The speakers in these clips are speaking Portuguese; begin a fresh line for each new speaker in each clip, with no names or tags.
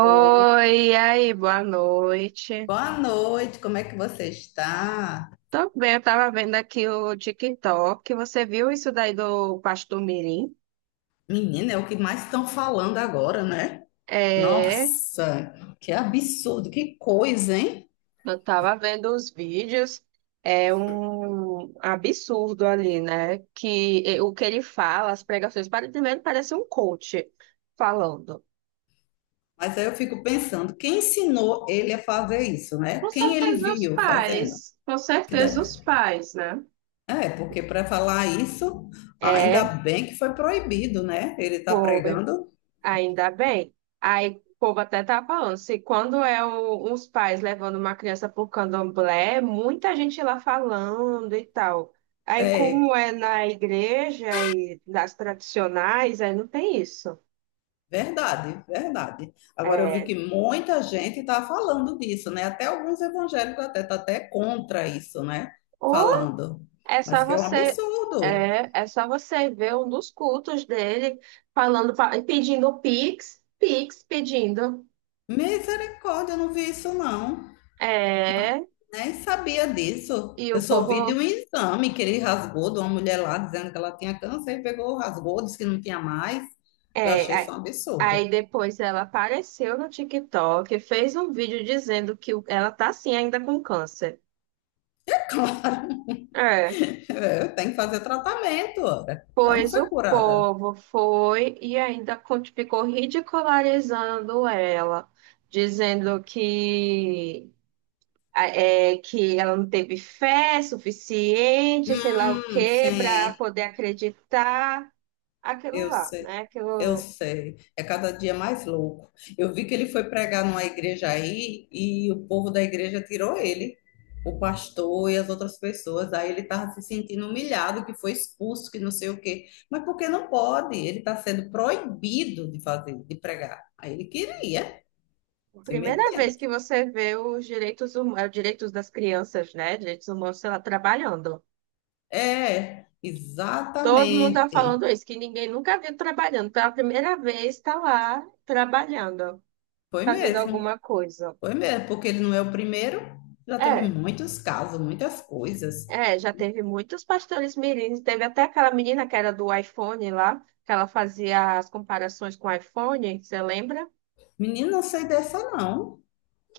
Ô,
e aí, boa noite.
boa noite, como é que você está?
Tô bem, eu tava vendo aqui o TikTok. Você viu isso daí do Pastor Mirim?
Menina, é o que mais estão falando agora, né?
É,
Nossa, que absurdo, que coisa, hein?
eu tava vendo os vídeos. É um absurdo ali, né? Que o que ele fala, as pregações, primeiro parece um coach falando.
Mas aí eu fico pensando, quem ensinou ele a fazer isso, né?
Com
Quem ele
certeza os
viu fazendo?
pais, com
Que
certeza os
deve-
pais, né?
É, porque para falar isso, ainda
É,
bem que foi proibido, né? Ele está
foi.
pregando
Ainda bem. Aí o povo até tá falando, se quando uns pais levando uma criança pro candomblé, muita gente lá falando e tal. Aí
é.
como é na igreja e das tradicionais, aí não tem isso.
Verdade, verdade. Agora eu vi
É,
que muita gente está falando disso, né? Até alguns evangélicos até tá até contra isso, né?
ou
Falando.
é só
Mas que é um
você
absurdo.
é, só você ver um dos cultos dele falando, pedindo Pix, Pix pedindo.
Misericórdia, eu não vi isso não.
É,
Nem sabia disso.
e
Eu
o
só vi de um
povo
exame que ele rasgou de uma mulher lá dizendo que ela tinha câncer e pegou, rasgou, disse que não tinha mais. Eu
é,
achei isso
aí
um absurdo.
depois ela apareceu no TikTok, fez um vídeo dizendo que ela tá assim ainda com câncer. É,
Eu tenho que fazer tratamento, ora. Ela não
pois
foi
o
curada.
povo foi e ainda ficou ridicularizando ela, dizendo que é, que ela não teve fé suficiente, sei lá o quê, para
Sim,
poder acreditar aquilo
eu
lá,
sei.
né?
Eu
Aquilo...
sei, é cada dia mais louco. Eu vi que ele foi pregar numa igreja aí e o povo da igreja tirou ele, o pastor e as outras pessoas. Aí ele estava se sentindo humilhado, que foi expulso, que não sei o quê. Mas porque não pode? Ele está sendo proibido de fazer, de pregar. Aí ele queria,
A
se
primeira
metendo.
vez que você vê os direitos, direitos das crianças, né? Direitos humanos, sei lá, trabalhando.
É,
Todo mundo tá
exatamente.
falando isso, que ninguém nunca viu trabalhando. Pela primeira vez está lá trabalhando,
Foi
fazendo
mesmo,
alguma coisa.
foi mesmo, porque ele não é o primeiro. Já teve
É,
muitos casos, muitas coisas.
é, já teve muitos pastores mirins. Teve até aquela menina que era do iPhone lá, que ela fazia as comparações com o iPhone, você lembra?
Menino, não sei dessa não.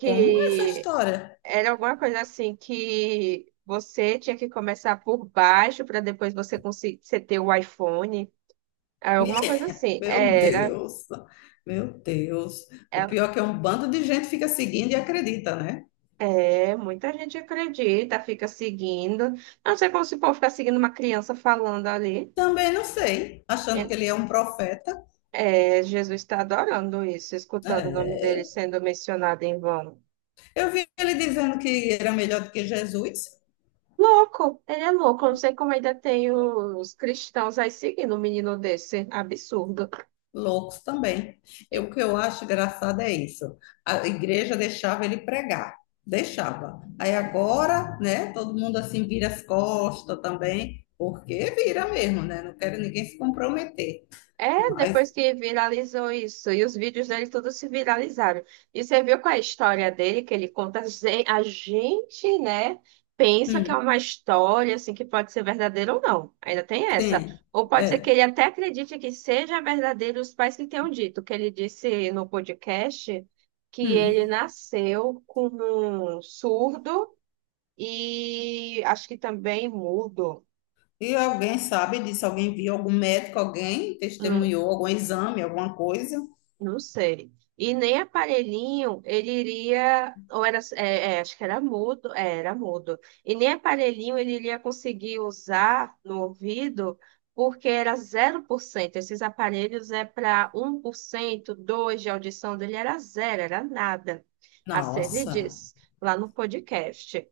Como é essa história?
era alguma coisa assim, que você tinha que começar por baixo para depois você conseguir você ter o iPhone. Era alguma coisa assim.
Meu
Era.
Deus, meu Deus. O
É,
pior é que é um bando de gente fica seguindo e acredita, né?
é, muita gente acredita, fica seguindo. Não sei como se o povo fica seguindo uma criança falando ali.
Também não sei, achando
É,
que ele é um profeta.
é, Jesus está adorando isso, escutando o nome
É.
dele sendo mencionado em vão.
Eu vi ele dizendo que era melhor do que Jesus.
Louco, ele é louco. Eu não sei como ainda tem os cristãos aí seguindo um menino desse. Absurdo.
Loucos também. Eu, o que eu acho engraçado é isso. A igreja deixava ele pregar, deixava. Aí agora, né, todo mundo assim vira as costas também, porque vira mesmo, né? Não quero ninguém se comprometer.
É,
Mas,
depois que viralizou isso, e os vídeos dele todos se viralizaram. E você viu qual é a história dele, que ele conta, a gente, né, pensa que é
hum,
uma história, assim, que pode ser verdadeira ou não. Ainda tem essa.
sim,
Ou pode ser que
é.
ele até acredite que seja verdadeiro, os pais que tenham dito, que ele disse no podcast que ele
Hum.
nasceu com um surdo e acho que também mudo.
E alguém sabe disso? Alguém viu? Algum médico? Alguém testemunhou? Algum exame? Alguma coisa?
Não sei. E nem aparelhinho ele iria, ou era, acho que era mudo, é, era mudo. E nem aparelhinho ele iria conseguir usar no ouvido, porque era zero por cento. Esses aparelhos é para um 1%, 2% de audição dele, era zero, era nada. Assim ele
Nossa,
diz lá no podcast.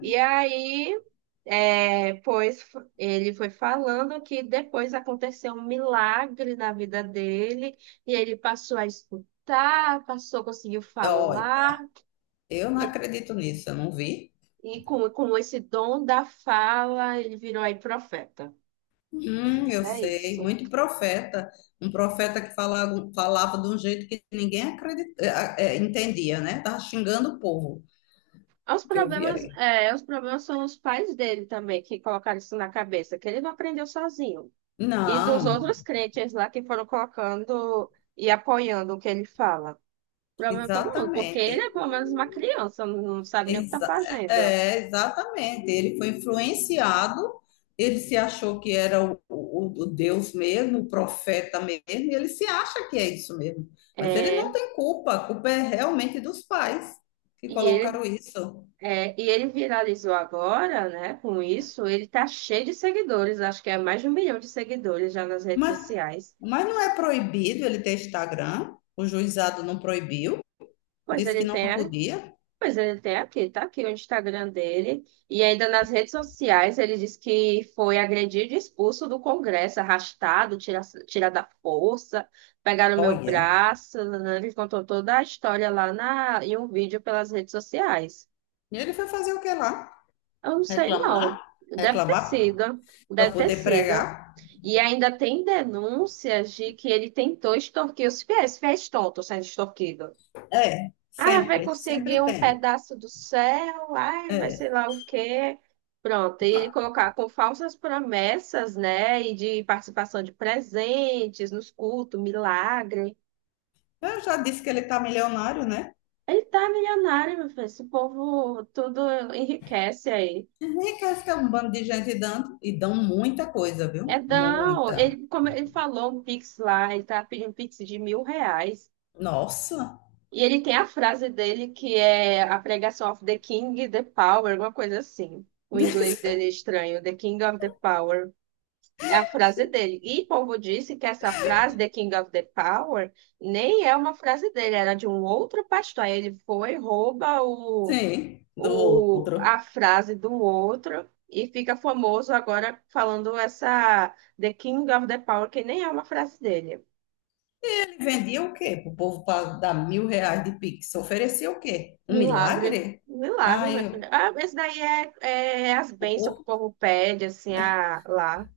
E aí, é, ele foi falando que depois aconteceu um milagre na vida dele, e ele passou a escutar, passou, conseguiu
olha,
falar,
eu não
e,
acredito nisso, eu não vi.
com esse dom da fala, ele virou aí profeta.
Eu
É
sei,
isso.
muito profeta. Um profeta que falava, falava de um jeito que ninguém entendia, né? Tava xingando o povo
Os
que eu vi
problemas,
ali.
é, os problemas são os pais dele também, que colocaram isso na cabeça, que ele não aprendeu sozinho. E dos
Não,
outros crentes lá que foram colocando e apoiando o que ele fala. Problema todo mundo, porque ele é
exatamente.
pelo menos uma criança, não sabe nem o que tá
Exa-
fazendo.
é, exatamente. Ele foi influenciado, ele se achou que era o Deus mesmo, o profeta mesmo, e ele se acha que é isso mesmo. Mas ele
É,
não tem culpa, a culpa é realmente dos pais que
e ele,
colocaram isso.
é, e ele viralizou agora, né? Com isso, ele tá cheio de seguidores, acho que é mais de 1 milhão de seguidores já nas redes
Mas,
sociais.
mas não é proibido ele ter Instagram, o juizado não proibiu,
Pois
disse que
ele
não
tem
podia.
Pois ele tem aqui, tá aqui o Instagram dele. E ainda nas redes sociais ele disse que foi agredido e expulso do Congresso, arrastado, tirado à força, pegaram meu
Olha,
braço, né? Ele contou toda a história lá em um vídeo pelas redes sociais.
e ele foi fazer o que lá?
Eu não sei, não.
Reclamar?
Deve ter
Reclamar
sido.
para
Deve ter
poder
sido.
pregar?
E ainda tem denúncias de que ele tentou extorquir os fiéis, fiéis tontos sendo extorquidos.
É,
Ah, vai
sempre, sempre
conseguir um
tem.
pedaço do céu, ai, vai sei lá o quê. Pronto, e ele
Tá.
colocar com falsas promessas, né? E de participação de presentes nos cultos, milagre.
Eu já disse que ele tá milionário, né?
Ele tá milionário, meu filho. Esse povo tudo enriquece aí.
Enriquece que é um bando de gente dando e dão muita coisa, viu?
É, não,
Muita.
ele, como ele falou um Pix lá, ele tá pedindo um Pix de 1.000 reais.
Nossa.
E ele tem a frase dele que é a pregação of the King, the power, alguma coisa assim. O inglês dele é estranho, the King of the Power, é a frase dele. E povo disse que essa frase, The King of the Power, nem é uma frase dele, era de um outro pastor. Aí ele foi, rouba
Sim, do
a
outro.
frase do outro e fica famoso agora falando essa The King of the Power, que nem é uma frase dele.
Ele vendia o quê? Pro povo pra dar R$ 1.000 de Pix. Oferecia o quê? Um
Milagre,
milagre?
milagre, minha
Ai,
filha. Ah, esse daí é, é as
o
bênçãos que o
povo,
povo pede, assim, a, lá.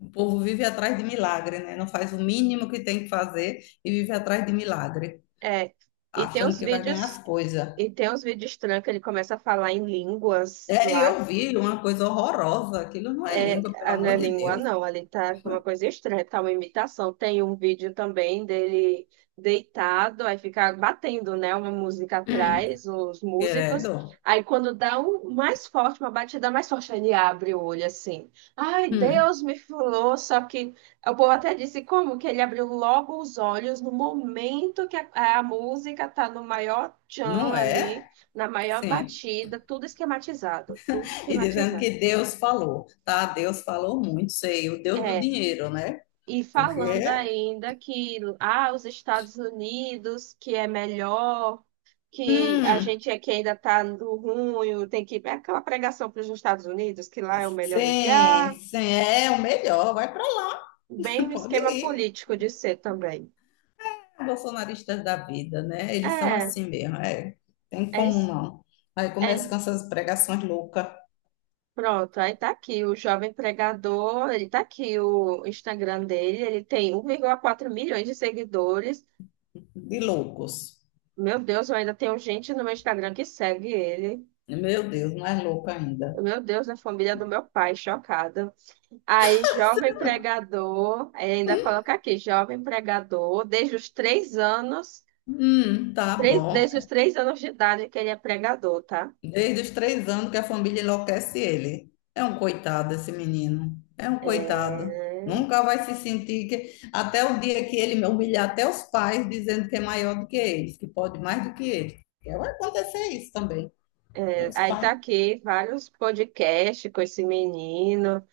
o povo vive atrás de milagre, né? Não faz o mínimo que tem que fazer e vive atrás de milagre,
É, e tem
achando
uns
que vai ganhar as
vídeos,
coisas.
e tem uns vídeos estranhos que ele começa a falar em línguas
É, e
lá.
eu vi uma coisa horrorosa. Aquilo não é
É,
língua, pelo
ah, não é
amor de
língua,
Deus.
não. Ali tá uma coisa estranha, tá uma imitação. Tem um vídeo também dele deitado, aí fica batendo, né? Uma música atrás, os músicos.
Credo.
Aí quando dá um mais forte, uma batida mais forte, ele abre o olho assim. Ai,
Hum.
Deus me falou, só que o povo até disse como que ele abriu logo os olhos no momento que a música tá no maior
Não
tchan ali,
é?
na maior
Sim.
batida, tudo esquematizado, tudo
E dizendo
esquematizado.
que Deus falou, tá? Deus falou muito, sei, o Deus do
É,
dinheiro, né?
e
Porque,
falando ainda que ah, os Estados Unidos, que é melhor, que a
hum,
gente aqui ainda está no ruim, tem que ir. É aquela pregação para os Estados Unidos, que lá é o melhor
sim,
lugar.
sim, é o melhor, vai pra lá,
Bem o
pode
esquema
ir.
político de ser também.
Bolsonaristas da vida, né? Eles são
É,
assim mesmo, é. Tem
é,
como
isso-
não. Aí
é.
começa com essas pregações loucas,
Pronto, aí tá aqui o jovem pregador, ele tá aqui o Instagram dele, ele tem 1,4 milhões de seguidores.
de loucos.
Meu Deus, eu ainda tenho gente no meu Instagram que segue ele.
Meu Deus, mais louco ainda.
Meu Deus, na família do meu pai, chocada. Aí, jovem pregador, aí ainda coloca aqui, jovem pregador, desde os 3 anos,
Tá bom.
desde os três anos de idade que ele é pregador, tá?
Desde os 3 anos que a família enlouquece ele. É um coitado esse menino. É um coitado.
É,
Nunca vai se sentir que. Até o dia que ele humilhar até os pais, dizendo que é maior do que eles, que pode mais do que eles. Porque vai acontecer isso também. Os
aí tá
pais.
aqui vários podcasts com esse menino.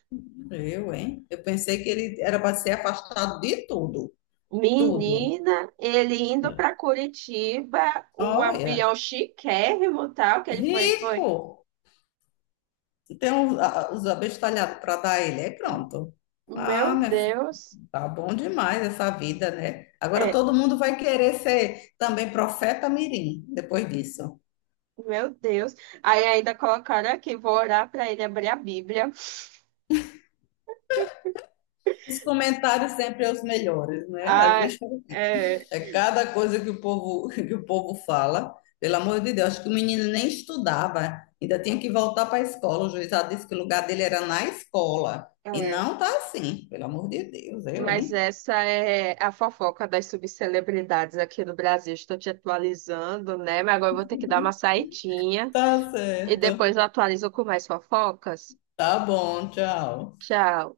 Eu, hein? Eu pensei que ele era para ser afastado de tudo. Tudo.
Menina, ele indo para Curitiba, o avião
Olha,
chiquérrimo, tal, que ele foi, foi.
rico. Os abestalhados para dar a ele, aí pronto. Ah,
Meu
minha filha,
Deus.
tá bom demais essa vida, né? Agora
É.
todo mundo vai querer ser também profeta mirim depois disso.
Meu Deus. Aí ainda colocaram aqui, vou orar para ele abrir a Bíblia.
Os comentários sempre são os melhores, né?
Ah, é,
É cada coisa que que o povo fala. Pelo amor de Deus, acho que o menino nem estudava, ainda tinha que voltar para a escola. O juiz já disse que o lugar dele era na escola. E
é.
não tá assim, pelo amor de Deus, eu,
Mas
hein?
essa é a fofoca das subcelebridades aqui no Brasil. Estou te atualizando, né? Mas agora eu vou ter que dar uma saidinha
Tá
e
certo.
depois eu atualizo com mais fofocas.
Tá bom, tchau.
Tchau.